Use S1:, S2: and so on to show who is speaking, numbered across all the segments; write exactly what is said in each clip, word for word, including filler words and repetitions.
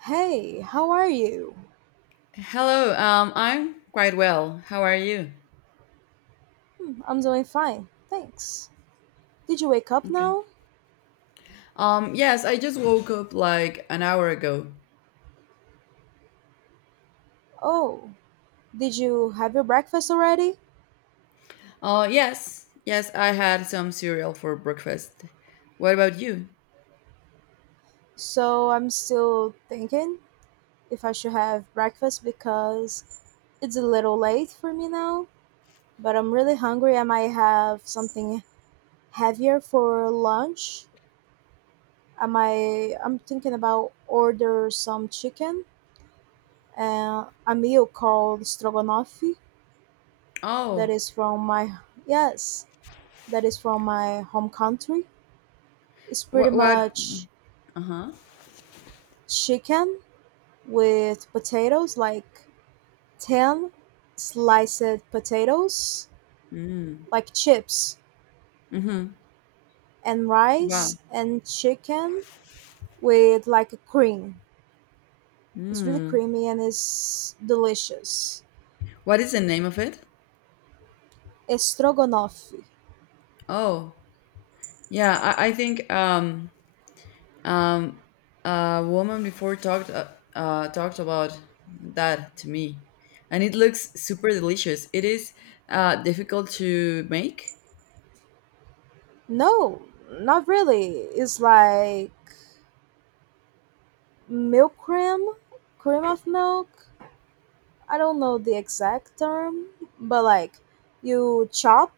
S1: Hey, how are you?
S2: Hello, um, I'm quite well. How are you?
S1: Hmm, I'm doing fine, thanks. Did you wake up
S2: Okay.
S1: now?
S2: Um, yes, I just woke up like an hour ago.
S1: Oh, did you have your breakfast already?
S2: Uh, yes, yes, I had some cereal for breakfast. What about you?
S1: So I'm still thinking if I should have breakfast because it's a little late for me now, but I'm really hungry. I might have something heavier for lunch. I might, I'm thinking about order some chicken and a meal called stroganoff that
S2: Oh,
S1: is from my, yes, that is from my home country. It's pretty
S2: what, what?
S1: much
S2: Uh-huh.
S1: chicken with potatoes, like ten sliced potatoes,
S2: Mm.
S1: like chips,
S2: Mm-hmm.
S1: and
S2: Wow.
S1: rice and chicken with like a cream. It's really
S2: Mm.
S1: creamy and it's delicious.
S2: What is the name of it?
S1: Stroganoff.
S2: Oh, yeah, I, I think, um, Um, a woman before talked uh, uh, talked about that to me, and it looks super delicious. It is uh, difficult to make.
S1: No, not really. It's like milk cream, cream of milk, I don't know the exact term, but like you chop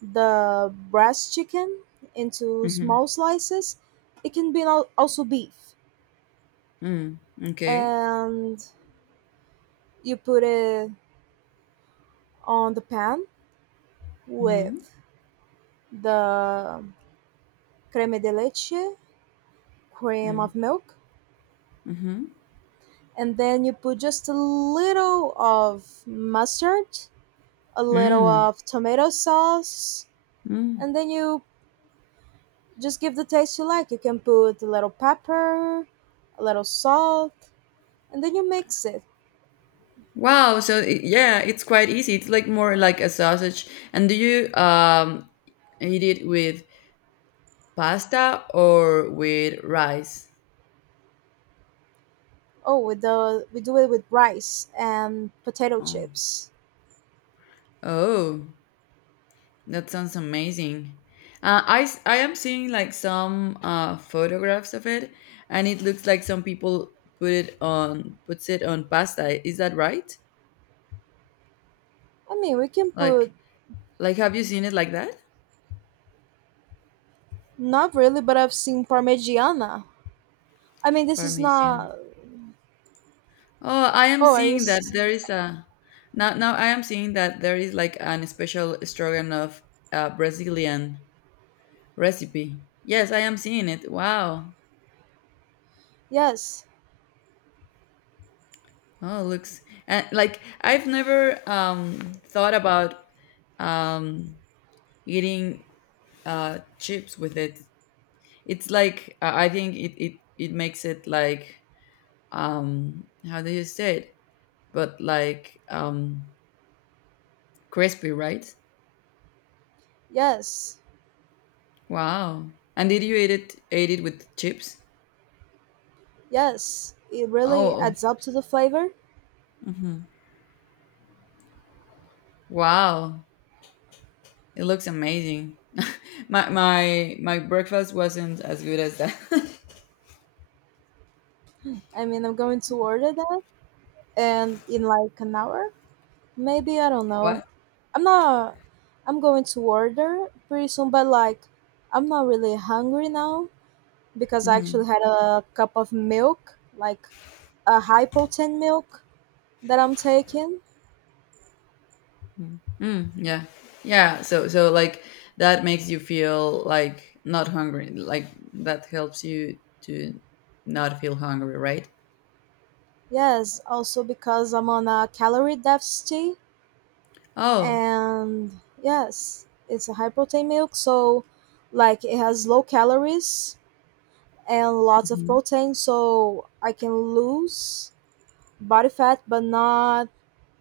S1: the breast chicken into
S2: Mm-hmm.
S1: small slices. It can be al- also beef,
S2: Mm, okay.
S1: and you put it on the pan
S2: Mm-hmm.
S1: with the creme de leche, cream
S2: Mm,
S1: of milk,
S2: mm-hmm.
S1: and then you put just a little of mustard, a little
S2: Mm,
S1: of tomato sauce,
S2: mm.
S1: and then you Just give the taste you like. You can put a little pepper, a little salt, and then you mix it.
S2: Wow. So it, yeah, it's quite easy. It's like more like a sausage. And do you um eat it with pasta or with rice?
S1: Oh, with the we do it with rice and potato
S2: Oh.
S1: chips.
S2: Oh. That sounds amazing. Uh, I, s- I am seeing like some uh, photographs of it, and it looks like some people put it on puts it on pasta. Is that right?
S1: I mean, we can
S2: Like
S1: put
S2: like have you seen it like that?
S1: not really, but I've seen parmigiana. I mean, this is
S2: Parmesan.
S1: not.
S2: Oh, I am
S1: Oh, are you?
S2: seeing that
S1: s-
S2: there is a now now I am seeing that there is like an special stroganoff uh, Brazilian recipe. Yes, I am seeing it. Wow.
S1: Yes,
S2: Oh, looks and like I've never um thought about um eating uh, chips with it. It's like uh, I think it, it it makes it like um how do you say it? But like um crispy, right?
S1: yes,
S2: Wow. And did you eat it ate it with chips?
S1: yes. It really
S2: Oh,
S1: adds up to the flavor.
S2: mhm, wow. It looks amazing. my my my breakfast wasn't as good as that.
S1: I mean, I'm going to order that and in like an hour, maybe, I don't know.
S2: What?
S1: I'm not, I'm going to order pretty soon, but like, I'm not really hungry now because I actually had a cup of milk, like a high protein milk that I'm taking.
S2: Mm. Mm, yeah. Yeah. So so like that makes you feel like not hungry. Like that helps you to not feel hungry, right?
S1: Yes, also because I'm on a calorie deficit
S2: Oh.
S1: and yes, it's a high protein milk, so like it has low calories and lots of
S2: Mhm.
S1: protein so I can lose body fat but not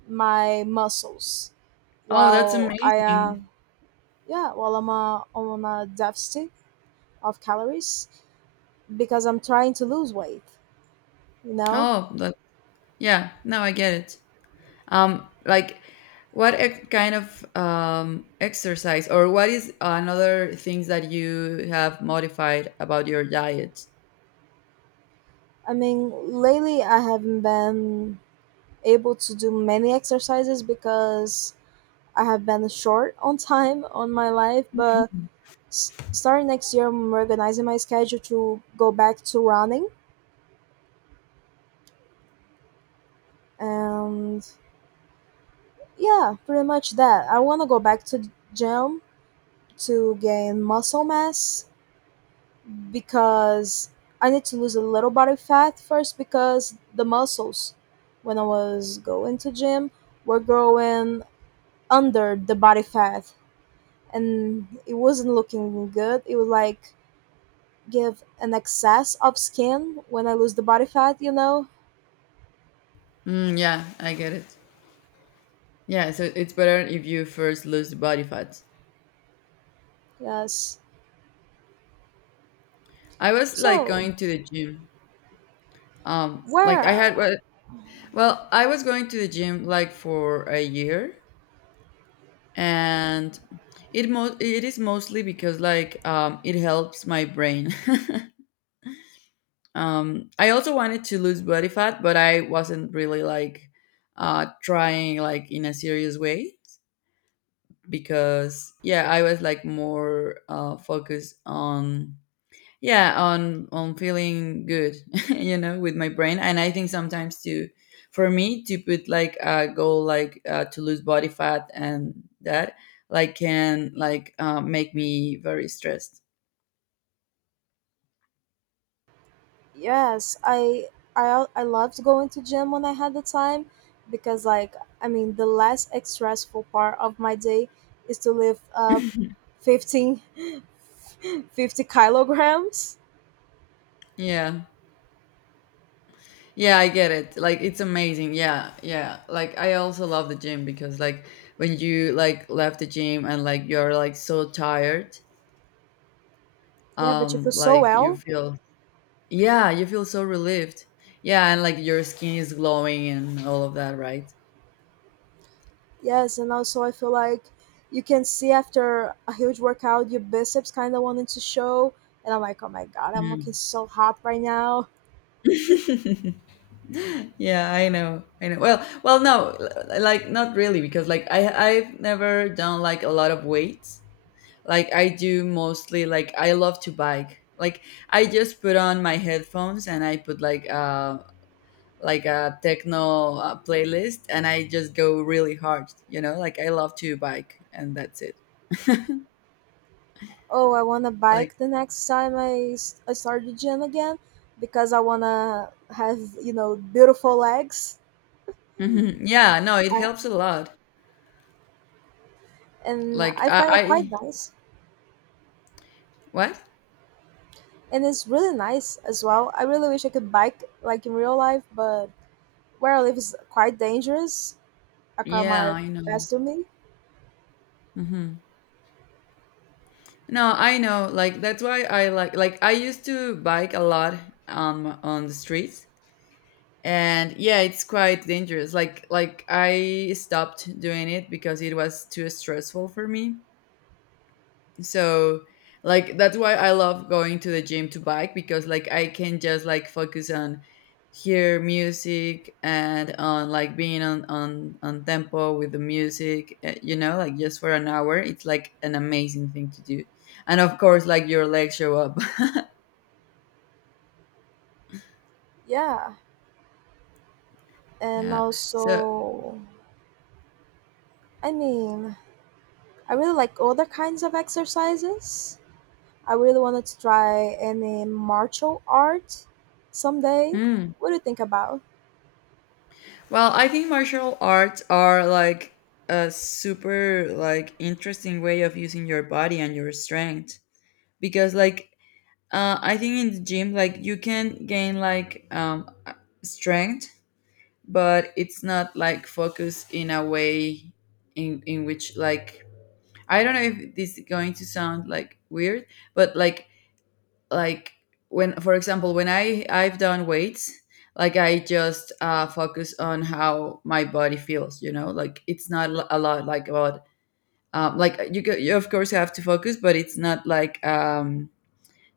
S1: my muscles
S2: Oh, that's
S1: while I
S2: amazing.
S1: am yeah while I'm uh, on a deficit of calories because I'm trying to lose weight, you know.
S2: Oh, that yeah. Now I get it. Um, like what ex- kind of um exercise or what is another things that you have modified about your diet?
S1: I mean lately I haven't been able to do many exercises because I have been short on time on my life, but s- starting next year I'm organizing my schedule to go back to running and yeah, pretty much that. I want to go back to the gym to gain muscle mass because I need to lose a little body fat first because the muscles when I was going to gym were growing under the body fat and it wasn't looking good. It would like give an excess of skin when I lose the body fat, you know?
S2: Mm, yeah, I get it. Yeah, so it's better if you first lose the body fat.
S1: Yes.
S2: I was like
S1: So,
S2: going to the gym. Um, like I had
S1: where
S2: well, well, I was going to the gym like for a year, and it mo- it is mostly because like um, it helps my brain. um, I also wanted to lose body fat, but I wasn't really like uh, trying like in a serious way because yeah, I was like more uh, focused on yeah on on feeling good. You know, with my brain. And I think sometimes to for me to put like a goal like uh, to lose body fat and that like can like uh, make me very stressed.
S1: yes, I I al- I loved going to gym when I had the time because like I mean the less stressful part of my day is to lift up fifteen, fifty kilograms.
S2: Yeah, yeah, I get it. Like it's amazing. Yeah, yeah, like I also love the gym because like when you like left the gym and like you're like so tired,
S1: Yeah, but you
S2: um
S1: feel so
S2: like you
S1: well.
S2: feel. Yeah, you feel so relieved. Yeah, and like your skin is glowing and all of that, right?
S1: Yes, and also I feel like you can see after a huge workout your biceps kind of wanting to show and I'm like, "Oh my god, I'm looking
S2: Mm.
S1: so hot right now."
S2: Yeah, I know. I know. Well, well, no, l- like not really because like I I've never done like a lot of weights. Like I do mostly like I love to bike. Like I just put on my headphones and I put like uh like a techno uh, playlist and I just go really hard, you know? Like I love to bike and that's it.
S1: Oh, I want to
S2: Like
S1: bike the next time i, s- I start the gym again because I want to have, you know, beautiful legs. I,
S2: mhm. Yeah, no, it helps a lot.
S1: and
S2: Like
S1: I
S2: I,
S1: find it quite
S2: I
S1: nice
S2: what?
S1: and it's really nice as well. I really wish I could bike like in real life, but where I live is quite dangerous. A car
S2: Yeah,
S1: might
S2: I know.
S1: pass through me.
S2: Hmm. No, I know. Like that's why I like like I used to bike a lot um on the streets, and yeah, it's quite dangerous. Like like I stopped doing it because it was too stressful for me. So like that's why I love going to the gym to bike because like I can just like focus on hear music and on like being on on on tempo with the music, uh, you know, like just for an hour it's like an amazing thing to do, and of course like your legs show up.
S1: Yeah, and
S2: Yeah. So
S1: also I mean I really like other kinds of exercises. I really wanted to try any martial art someday.
S2: mm.
S1: What do you think about?
S2: Well, I think martial arts are like a super like interesting way of using your body and your strength because like Uh, I think in the gym, like you can gain like um, strength, but it's not like focused in a way in in which like I don't know if this is going to sound like weird, but like like when for example when I I've done weights, like I just uh, focus on how my body feels, you know, like it's not a lot like about um, like you, go- you of course have to focus, but it's not like um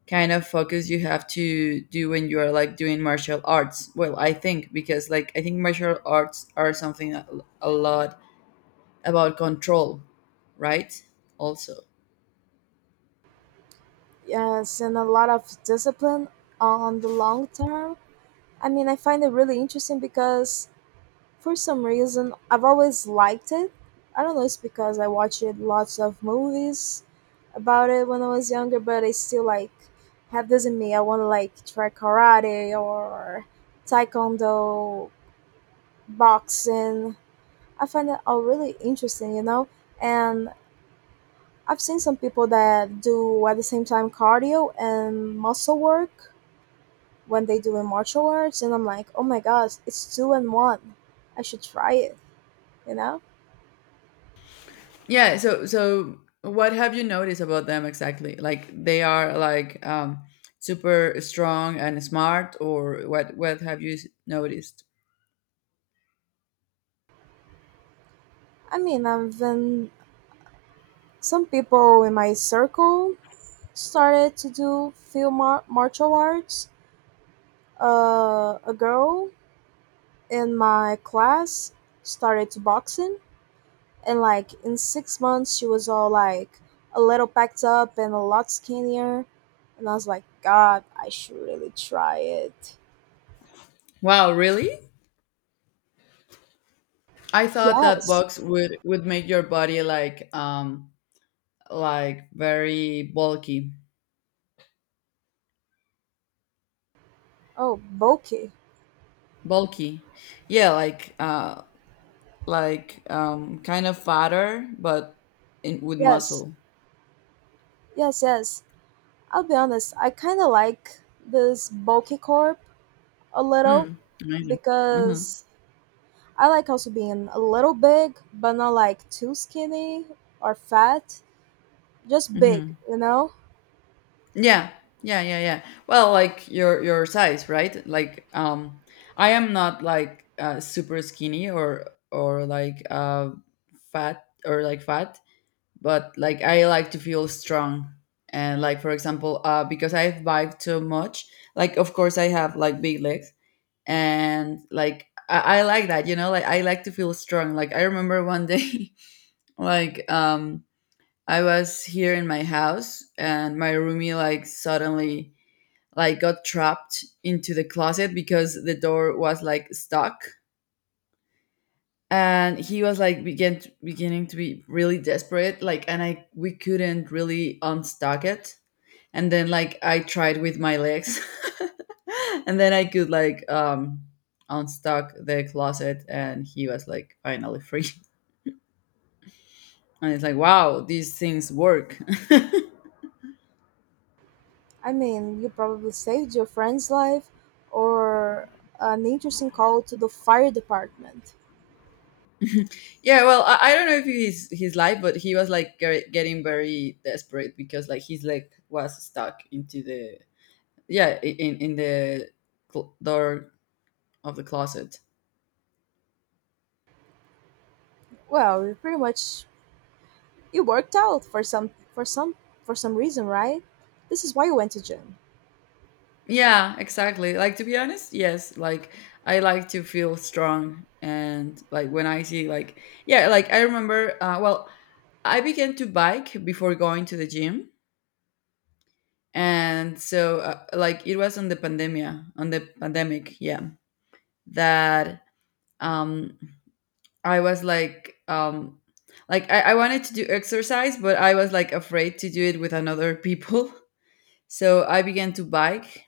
S2: kind of focus you have to do when you are like doing martial arts. Well, I think because like I think martial arts are something a, a lot about control, right? Also
S1: Yes, and a lot of discipline on the long term. I mean, I find it really interesting because for some reason I've always liked it. I don't know, it's because I watched lots of movies about it when I was younger, but I still like have this in me. I want to like try karate or taekwondo, boxing, I find it all really interesting, you know. And I've seen some people that do at the same time cardio and muscle work when they do in martial arts, and I'm like, oh my gosh, it's two and one. I should try it, you know.
S2: yeah. So so what have you noticed about them exactly? Like they are like um super strong and smart or what what have you s- noticed?
S1: I mean, I've been some people in my circle started to do few mar- martial arts. Uh, a girl in my class started to boxing. And like in six months, she was all like a little packed up and a lot skinnier. And I was like, God, I should really try it.
S2: Wow, really? I thought that
S1: Yes.
S2: box would would make your body like um like very bulky.
S1: Oh, bulky.
S2: Bulky. Yeah, like uh like um kind of fatter but in with
S1: Yes.
S2: muscle.
S1: Yes, yes. I'll be honest, I kind of like this bulky corp a little
S2: Mm, amazing. Mm-hmm.
S1: because I like also being a little big, but not like too skinny or fat, just big,
S2: Mm-hmm.
S1: you know?
S2: Yeah. Yeah, yeah, yeah. Well, like your your size, right? Like um I am not like uh super skinny or or like uh fat or like fat, but like I like to feel strong. And like for example, uh because I've biked too much, like of course I have like big legs, and like I, I like that, you know, like I like to feel strong. Like I remember one day like um I was here in my house and my roomie like suddenly like got trapped into the closet because the door was like stuck, and he was like begin beginning to be really desperate like, and I we couldn't really unstuck it. And then like I tried with my legs, and then I could like um unstuck the closet, and he was like finally free. And it's like, wow, these things work.
S1: I mean, you probably saved your friend's life or an interesting call to the fire department.
S2: Yeah, well, I, I don't know if he's his life, but he was like ge- getting very desperate because like his leg was stuck into the yeah i- in in the cl- door of the closet.
S1: Well, you pretty much you worked out for some for some for some reason, right? This is why you went to gym.
S2: Yeah, exactly. Like to be honest, yes, like I like to feel strong, and like when I see like yeah, like I remember uh well, I began to bike before going to the gym, and so uh, like it was on the pandemia, on the pandemic, yeah, that um I was like um like I, I wanted to do exercise but I was like afraid to do it with another people. So I began to bike,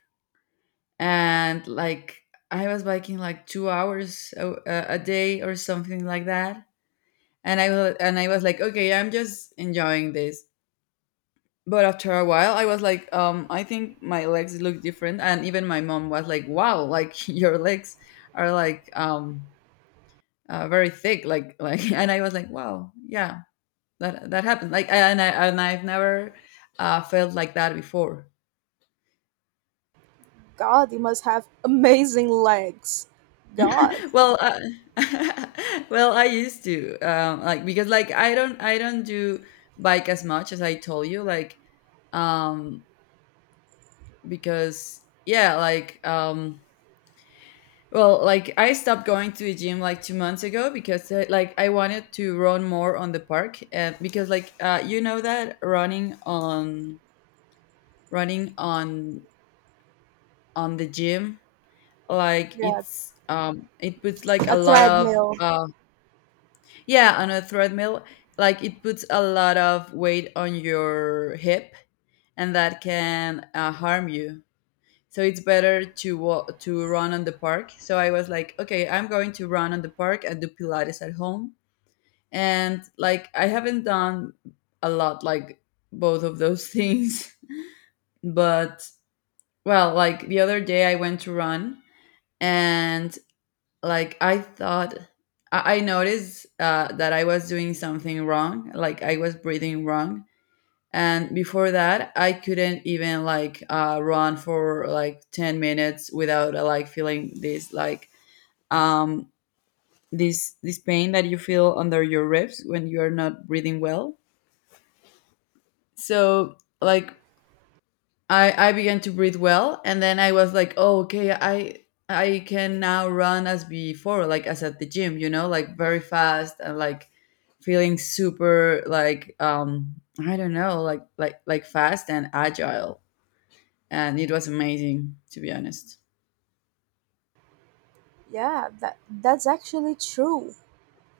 S2: and like I was biking like two hours a, a a day or something like that. And I was and I was like, okay, I'm just enjoying this. But after a while, I was like, um, I think my legs look different. And even my mom was like, wow, like your legs are like um uh, very thick, like like. And I was like, wow, yeah, that that happened. Like, and I and I've never uh, felt like that before.
S1: God, you must have amazing legs. God.
S2: Well, uh, well, I used to um, like because like I don't I don't do bike as much as I told you like um because yeah like um well like I stopped going to the gym like two months ago because uh, like I wanted to run more on the park and because like uh, you know that running on running on on the gym like
S1: Yeah,
S2: it's um it puts like a
S1: a
S2: lot of
S1: treadmill.
S2: uh Yeah, on a treadmill, like it puts a lot of weight on your hip, and that can uh, harm you. So it's better to wa- to run on the park. So I was like, okay, I'm going to run on the park and do Pilates at home. And like I haven't done a lot like both of those things, but well, like the other day I went to run, and like i thought i, I noticed uh, that I was doing something wrong, like I was breathing wrong. And before that I couldn't even like uh, run for like ten minutes without uh, like feeling this like um this this pain that you feel under your ribs when you are not breathing well. So like I I began to breathe well, and then I was like, oh, okay, I I can now run as before, like as at the gym, you know, like very fast and like feeling super like um I don't know, like like like fast and agile, and it was amazing, to be honest.
S1: Yeah, that that's actually true.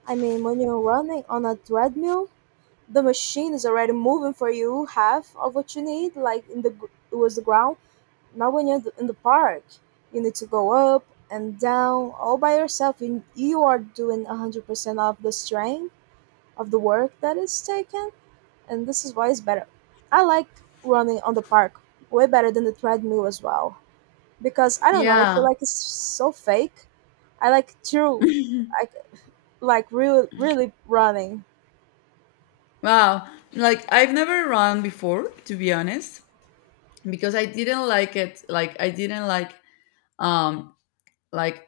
S1: I mean, when you're running on a treadmill, the machine is already moving for you half of what you need, like in the gr- towards the ground. Now, when you're in the park, you need to go up and down all by yourself. You, you are doing one hundred percent of the strength of the work that is taken, and this is why it's better. I like running on the park way better than the treadmill as well because I don't know, I
S2: Yeah.
S1: feel like it's so fake. I like true, I like real, really running.
S2: Wow. Like I've never run before, to be honest, because I didn't like it. Like I didn't like um like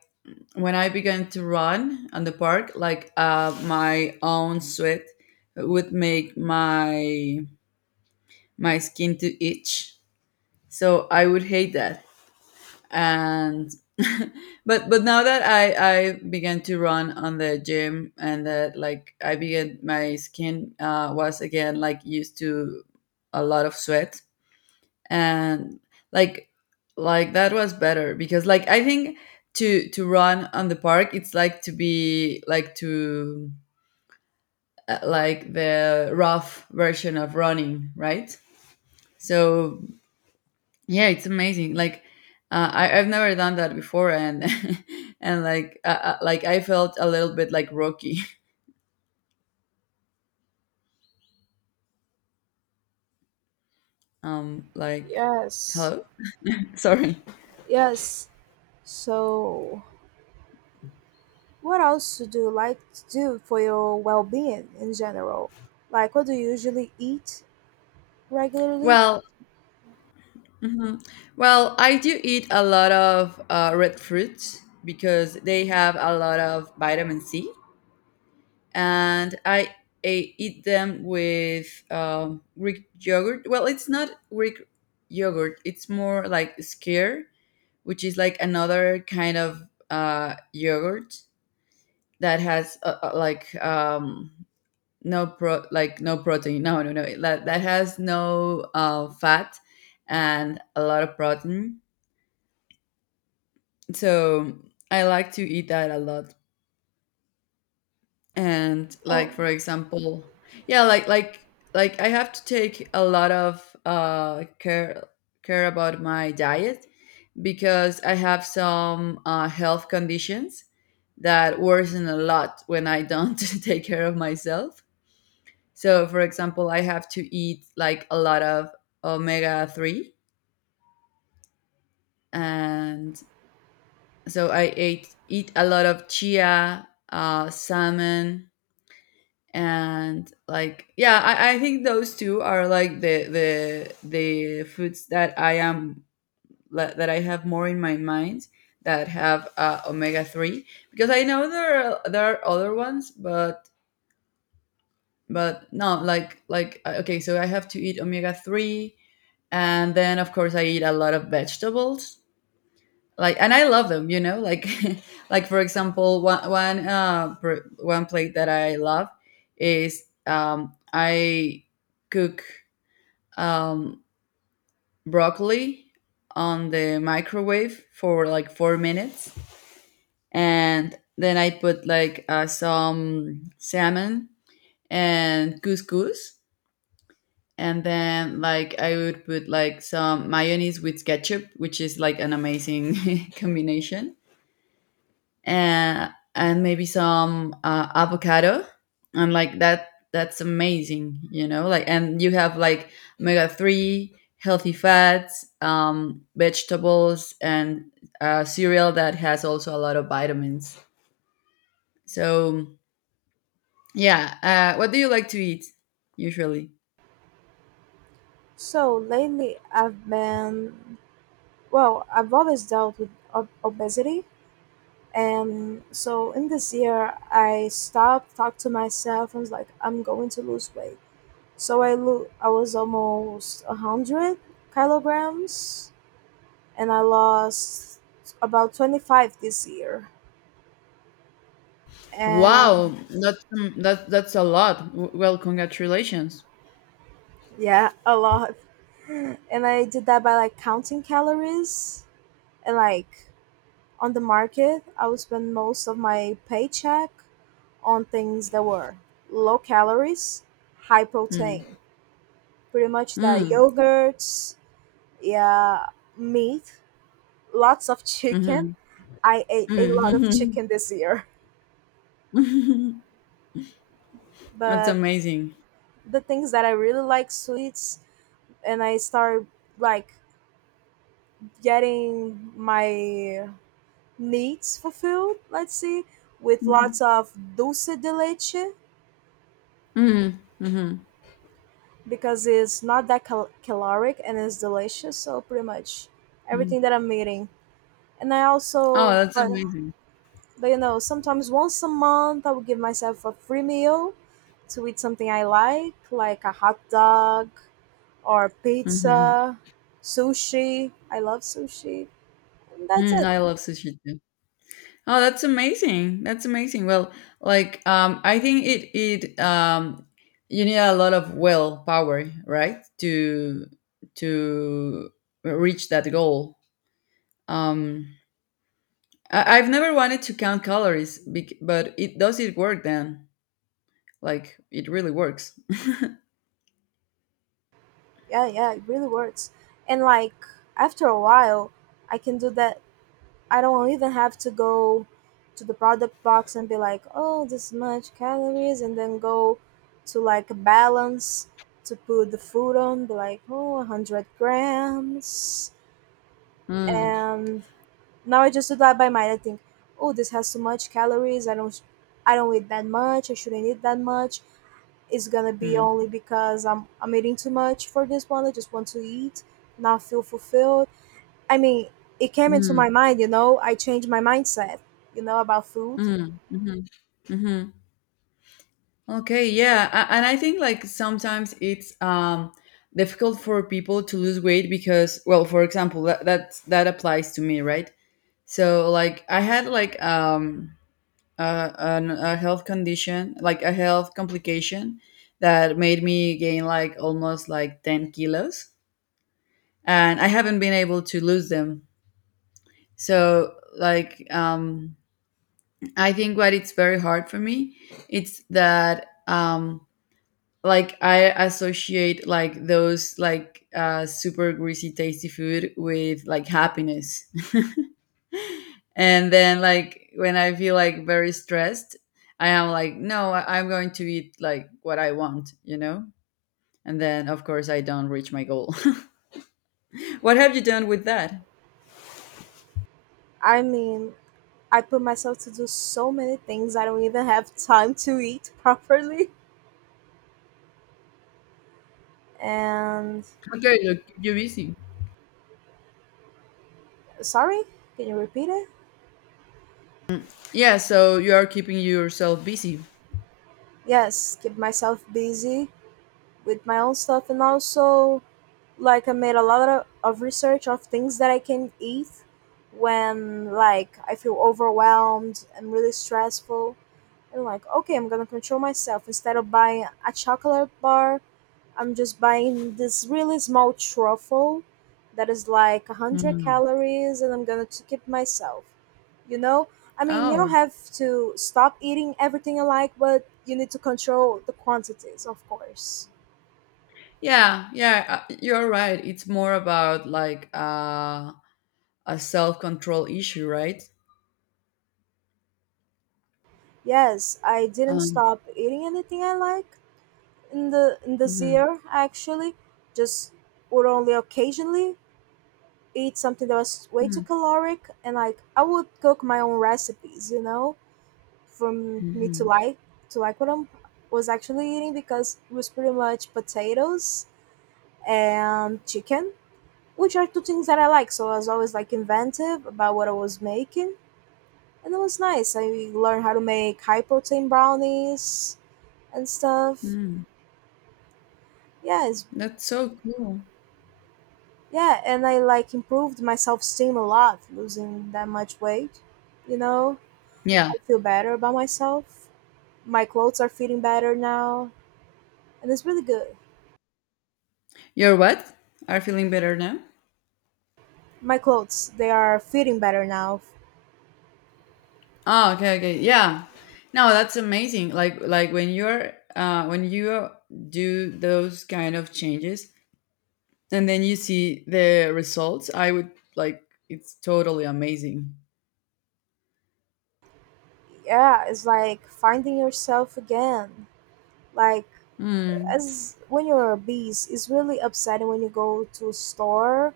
S2: when I began to run on the park, like uh, my own sweat would make my my skin to itch. So I would hate that. And but but now that I I began to run on the gym, and that, like, I began, my skin uh, was again like used to a lot of sweat. And, like, like that was better because, like, I think to to run on the park it's like to be like to, uh, like, the rough version of running, right? So yeah, it's amazing. Like, uh, I, I've never done that before. And and, like, uh, uh, like, I felt a little bit like Rocky. um like,
S1: Yes,
S2: hello. Sorry.
S1: yes. So what else do you like to do for your well being in general? Like, what do you usually eat regularly?
S2: Well hmm Well, I do eat a lot of uh, red fruits because they have a lot of vitamin C, and I, I eat them with um, Greek yogurt. Well, it's not Greek yogurt; it's more like skyr, which is like another kind of uh, yogurt that has uh, uh, like, um, no pro like no protein. No, no, no. That that has no uh, fat and a lot of protein, so I like to eat that a lot. And, like,
S1: Oh,
S2: for example, yeah, like like like, I have to take a lot of uh care care about my diet, because I have some uh, health conditions that worsen a lot when I don't take care of myself. So, for example, I have to eat, like, a lot of omega three, and so I ate eat a lot of chia, uh, salmon. And, like, yeah, I, I think those two are like the the the foods that I am la- that I have more in my mind, that have uh, omega three. Because I know there are there are other ones, but but no, like like uh, okay, so I have to eat omega three. And then, of course, I eat a lot of vegetables. Like, and I love them, you know? Like, like, for example, one one uh pr- one plate that I love is, um I cook, um broccoli on the microwave for like four minutes, and then I put, like, uh, some salmon and couscous. And then, like, I would put like some mayonnaise with ketchup, which is like an amazing combination. uh, and maybe some uh, avocado, and, like, that that's amazing, you know? Like, and you have like omega three, healthy fats, um, vegetables, and uh, cereal that has also a lot of vitamins. So yeah. Uh, what do you like to eat usually?
S1: so lately I've been, well, I've always dealt with ob- obesity. And so in this year, I stopped, talked to myself, and was like, I'm going to lose weight. So I, lo- I was almost one hundred kilograms, and I lost about twenty-five this year. And
S2: Wow, that's, um, that, that's a lot. W- well, congratulations.
S1: yeah, a lot. And I did that by like counting calories and like on the market, I would spend most of my paycheck on things that were low calories, high
S2: Mm.
S1: protein. Pretty much that
S2: Mm.
S1: yogurts, yeah, meat, lots of chicken.
S2: Hmm.
S1: I ate a lot of chicken this year.
S2: That's
S1: But
S2: amazing.
S1: the things that I really like sweets and I started like getting my needs fulfilled, let's see, with lots of dulce de leche
S2: Mhm, mhm.
S1: because it's not that cal- caloric and it's delicious. So pretty much
S2: Mm.
S1: everything that I'm eating. And I
S2: Oh,
S1: also,
S2: that's
S1: but,
S2: amazing.
S1: but you know, sometimes once a month I will give myself a free meal to eat something I like, like a hot dog or
S2: Mhm.
S1: pizza, sushi. I love sushi. And that's
S2: Mm,
S1: it.
S2: I love sushi too. Oh, that's amazing. That's amazing. Well, like, um, I think it it, um, you need a lot of willpower, right, to to reach that goal. Um, I, I've never wanted to count calories, bec- but it does it work then? Like, it really works.
S1: Yeah, yeah, it really works. And like after a while, I can do that. I don't even have to go to the product box and be like, oh, this much calories, and then go to like balance to put the food on, be like, oh, one hundred grams.
S2: Mm,
S1: And now I just do that by mind. I think, oh, this has too much calories. I don't, I don't eat that much. I shouldn't eat that much. It's gonna be
S2: mm,
S1: only because I'm, I'm eating too much for this one. I just want to eat, not feel fulfilled. I mean, it came into my
S2: mm,
S1: mind, you know, I changed my mindset, you know, about food.
S2: mm, mhm, mhm. Okay, yeah, a- and I think, like, sometimes it's, um, difficult for people to lose weight because, well, for example, that that, that applies to me, right? So, like, I had like um, a, an, a health condition, like a health complication that made me gain like almost like ten kilos, and I haven't been able to lose them. So, like, um, I think what it's very hard for me, it's that, um, like I associate like those like uh, super greasy tasty food with, like, happiness. And then, like, when I feel like very stressed, I am like, no, I- I'm going to eat like what I want, you know? And then, of course, I don't reach my goal. What have you done with that?
S1: I mean, I put myself to do so many things I don't even have time to eat properly. And
S2: Okay, you keep you busy.
S1: sorry, can you repeat it?
S2: Yeah, so you are keeping yourself busy.
S1: Yes, keep myself busy with my own stuff and also like I made a lot of, of research of things that I can eat when like I feel overwhelmed and really stressful and like okay, I'm gonna control myself. Instead of buying a chocolate bar, I'm just buying this really small truffle that is like one hundred
S2: Mm.
S1: calories and I'm gonna t- keep myself, you know. I mean, you don't
S2: Oh,
S1: have to stop eating everything you like, but you need to control the quantities, of course.
S2: yeah, yeah, uh, you're right. It's more about, like, uh, a self control issue, right?
S1: Yes, I didn't
S2: Um,
S1: stop eating anything I like in the in this
S2: mhm,
S1: year actually, just or only occasionally eat something that was way too
S2: mm,
S1: caloric, and like I would cook my own recipes, you know, for m- me to
S2: mhm,
S1: like to like what I was actually eating because it was pretty much potatoes and chicken, which are two things that I like, so I was always like inventive about what I was making, and it was nice. I learned how to make high protein brownies and stuff.
S2: mm.
S1: yeah it's,
S2: That's so cool.
S1: yeah, and I like improved my self-esteem a lot losing that much weight, you know.
S2: Yeah.
S1: I feel better about myself. My clothes are fitting better now, and it's really good.
S2: You're what? Are feeling better now?
S1: My clothes, they are fitting better now.
S2: Oh, okay, okay. Yeah. No, that's amazing. Like like, when you're uh when you do those kind of changes, and then you see the results, I would, like, it's totally amazing.
S1: Yeah, it's like finding yourself again. Like,
S2: Mm.
S1: as when you're a beast, it's really upsetting when you go to a store,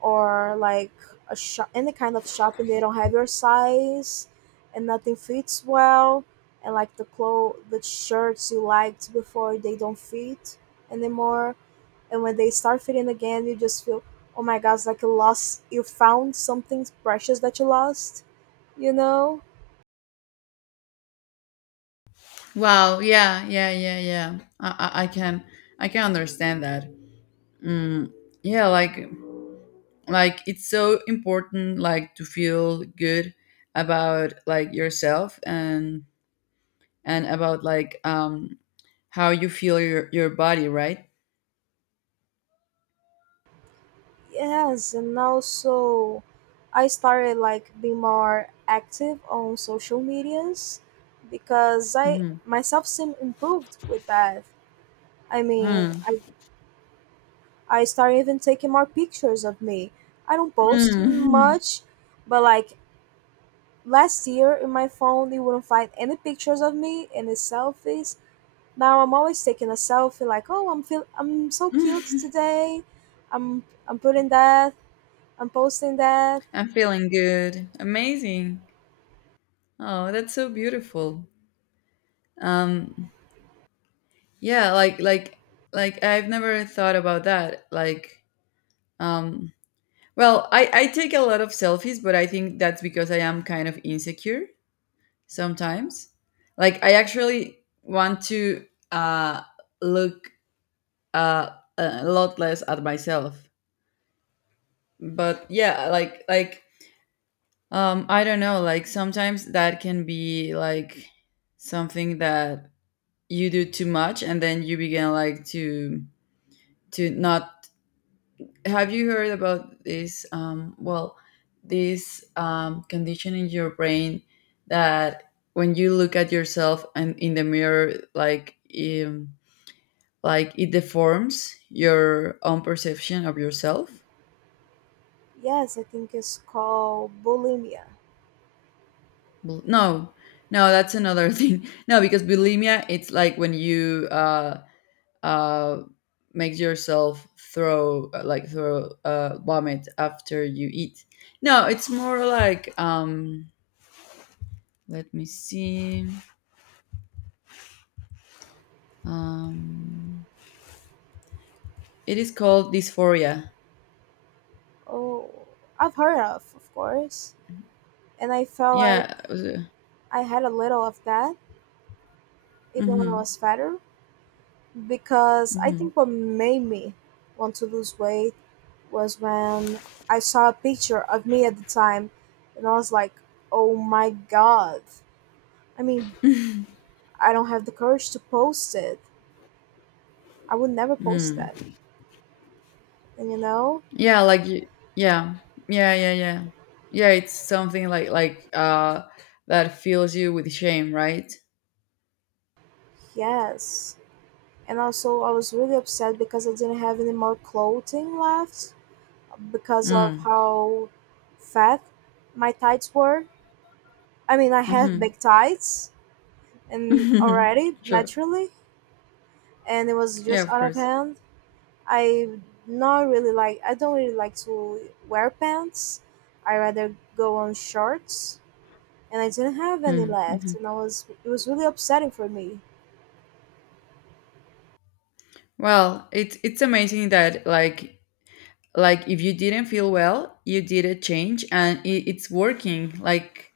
S1: or like a shop, any kind of shop, and they don't have your size, and nothing fits well, and like the clothes, the shirts you liked before, they don't fit anymore. And when they start feeding again you just feel, oh my god, like, you lost you found something precious that you lost, you know?
S2: Wow. Yeah. Yeah. Yeah. Yeah. I, I, I can I can understand that. Mm. Yeah. Like like, it's so important, like, to feel good about, like, yourself, and and about, like, um how you feel your your body, right?
S1: Yes, and also I started like being more active on social medias, because I
S2: Hmm.
S1: myself seem improved with that. I mean,
S2: Mm.
S1: i i started even taking more pictures of me. I don't post
S2: Mm.
S1: much, but like, last year in my phone you wouldn't find any pictures of me, any selfies. Now I'm always taking a selfie, like, oh, I'm feel I'm so cute today. I'm I'm putting that. I'm posting that.
S2: I'm feeling good. Amazing. Oh, that's so beautiful. um yeah, like like like, I've never thought about that, like um well, i I take a lot of selfies, but I think that's because I am kind of insecure sometimes. Like, I actually want to, uh, look, uh, a lot less at myself. But yeah, like like um, I don't know. Like, sometimes that can be like something that you do too much, and then you begin, like, to to not. Have you heard about this? Um, well, this, um, condition in your brain, that when you look at yourself and in the mirror, like. Um, like, it deforms your own perception of yourself.
S1: Yes, I think it's called bulimia.
S2: Bel- no, no that's another thing. No, because bulimia, it's like when you uh uh make yourself throw, uh, like throw uh vomit after you eat. No, it's more like, um let me see, um it is called dysphoria.
S1: Oh, I've heard of, of course. And I felt like
S2: Yeah. Uh,
S1: I had a little of that even when I
S2: mm-hmm,
S1: was fatter, because I
S2: mm-hmm,
S1: think what made me want to lose weight was when I saw a picture of me at the time and I was like, oh my god. I mean, I don't have the courage to post it. I would never post that.
S2: mm.
S1: And you know?
S2: Yeah, like you. Yeah. Yeah, yeah, yeah. Yeah, it's something like, like uh that fills you with shame, right?
S1: Yes. And also, I was really upset because I didn't have any more clothing left, because of
S2: Mm.
S1: how fat my tights were. I mean, I have
S2: Mhm.
S1: big tights and already
S2: Sure.
S1: naturally, and it was
S2: Yeah,
S1: just
S2: of
S1: out of
S2: course.
S1: hand. I not really like. I don't really like to wear pants. I rather go on shorts, and I didn't have any
S2: Mm.
S1: left,
S2: Mhm.
S1: and I was it was really upsetting for me.
S2: Well, it's it's amazing that, like like, if you didn't feel well, you did a change, and it, it's working. Like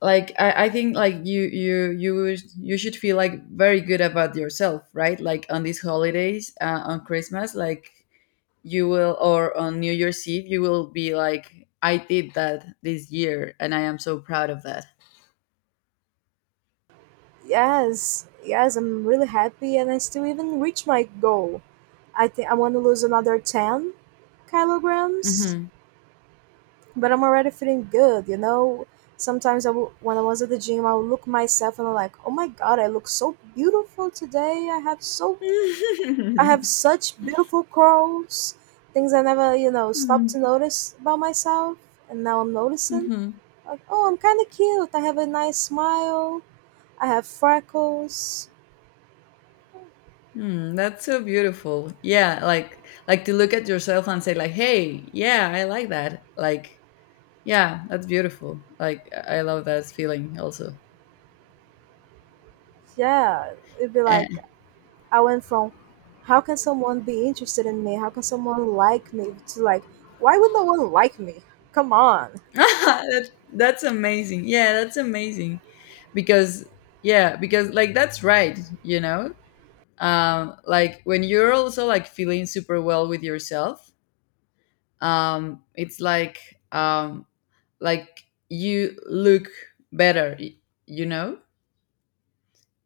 S2: Like, I, I think, like, you you you sh- you should feel, like, very good about yourself, right? Like, on these holidays, uh, on Christmas, like, you will, or on New Year's Eve you will be like, I did that this year and I am so proud of that.
S1: Yes, yes, I'm really happy, and I still even reached my goal. I think I want to lose another ten kilograms,
S2: Hmm.
S1: but I'm already feeling good. You know, sometimes I w- when I was at the gym, I would look myself and I'm like, oh my god, I look so beautiful today. I have so I
S2: Mm-hmm.
S1: have such beautiful curls, things I never you know stopped
S2: Mm,
S1: to notice about myself, and now I'm noticing.
S2: mhm.
S1: Like, oh, I'm kind of cute. I have a nice smile. I have freckles.
S2: Mm, that's so beautiful. Yeah, like like, to look at yourself and say like, "Hey, yeah, I like that." Like, yeah, that's beautiful. Like, I love that feeling also.
S1: Yeah, it'd be like,
S2: Eh.
S1: I went from, how can someone be interested in me? How can someone like me? To like, why would no one like me? Come on.
S2: that's, that's amazing. Yeah, that's amazing. Because yeah, because, like, that's right, you know? Um, like, when you're also like feeling super well with yourself, um, it's like, um, like you look better, y- you know,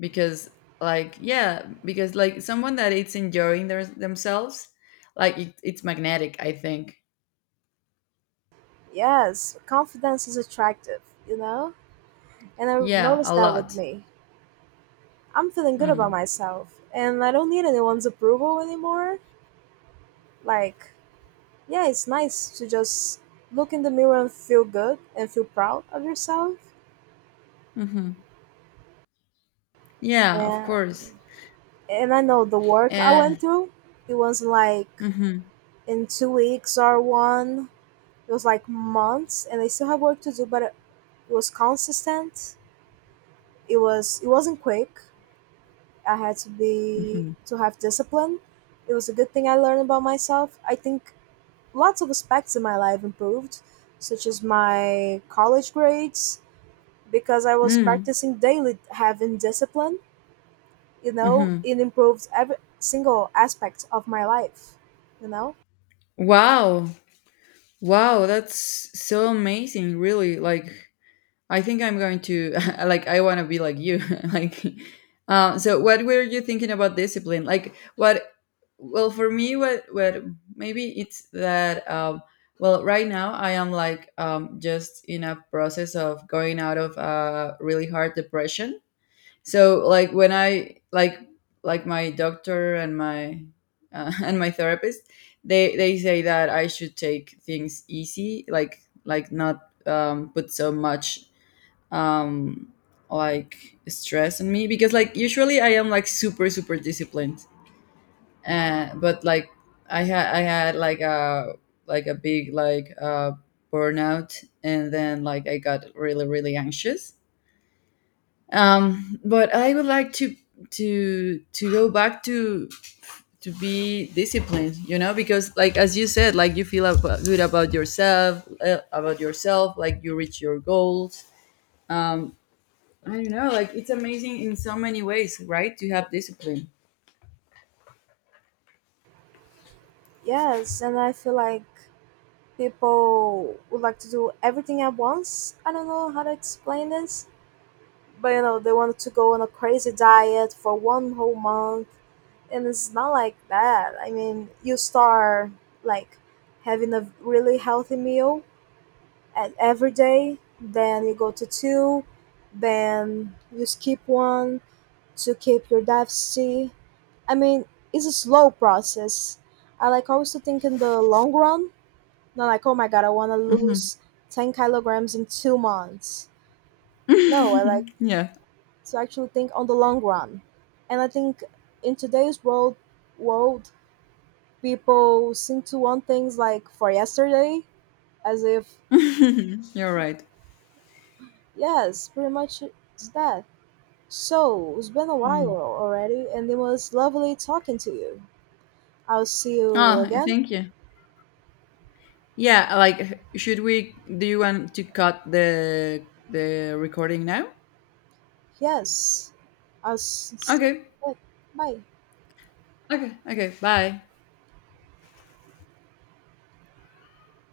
S2: because like yeah, because like someone that it's enjoying their, themselves, like, it, it's magnetic, I think.
S1: Yes, confidence is attractive, you know? And I
S2: Yeah, a
S1: noticed that with
S2: lot.
S1: me. I'm feeling good about
S2: Mm.
S1: myself and I don't need anyone's approval anymore. Like, yeah, it's nice to just look in the mirror and feel good and feel proud of yourself.
S2: Hmm. Yeah, of
S1: Yeah.
S2: course.
S1: And I know the work I
S2: And,
S1: went through, it was like,
S2: hmm,
S1: in two weeks or one, it was like months, and I still have work to do, but it was consistent. It was it wasn't quick. I had to be
S2: hmm.
S1: to have discipline. It was a good thing I learned about myself. I think lots of aspects in my life improved, such as my college grades, because I was
S2: Mm,
S1: practicing daily, having discipline. You know,
S2: hmm.
S1: it improves every single aspect of my life, you know?
S2: Wow. Wow, that's so amazing, really. Like, I think I'm going to like, I want to be like you. like uh, so what were you thinking about discipline? Like what? Well, for me, what what, maybe it's that, um well, right now I am like, um just in a process of going out of a really hard depression. So, like, when I, like like my doctor and my, uh, and my therapist, they they say that I should take things easy, like, like not, um, put so much, um like, stress on me, because, like, usually I am like super super disciplined. Uh, but, like, i had I had like a, like a big, like uh burnout, and then like I got really really anxious. Um but I would like to to to go back to to be disciplined, you know, because, like, as you said, like you feel ab- good about yourself uh, about yourself like, you reach your goals. Um. I don't know, like, it's amazing in so many ways, right? To have discipline.
S1: Yes, and I feel like people would like to do everything at once. I don't know how to explain this, but you know, they want to go on a crazy diet for one whole month. And it's not like that. I mean, you start like having a really healthy meal at every day, then you go to two, then you skip one to keep your deficit. I mean, it's a slow process. I like always to think in the long run, not like, oh my god, I want to
S2: Hmm.
S1: lose ten kilograms in two months. No, I like
S2: Yeah.
S1: to actually think on the long run. And I think in today's world, world people seem to want things like for yesterday, as if,
S2: You're right.
S1: yes, pretty much it's that. So, it's been a while
S2: Mm.
S1: already, and it was lovely talking to you. I'll see you
S2: Oh,
S1: again.
S2: thank you. Yeah, like, should we? Do you want to cut the the recording now?
S1: Yes, I'll s- sit
S2: Okay,
S1: back. Bye.
S2: okay, okay. Bye.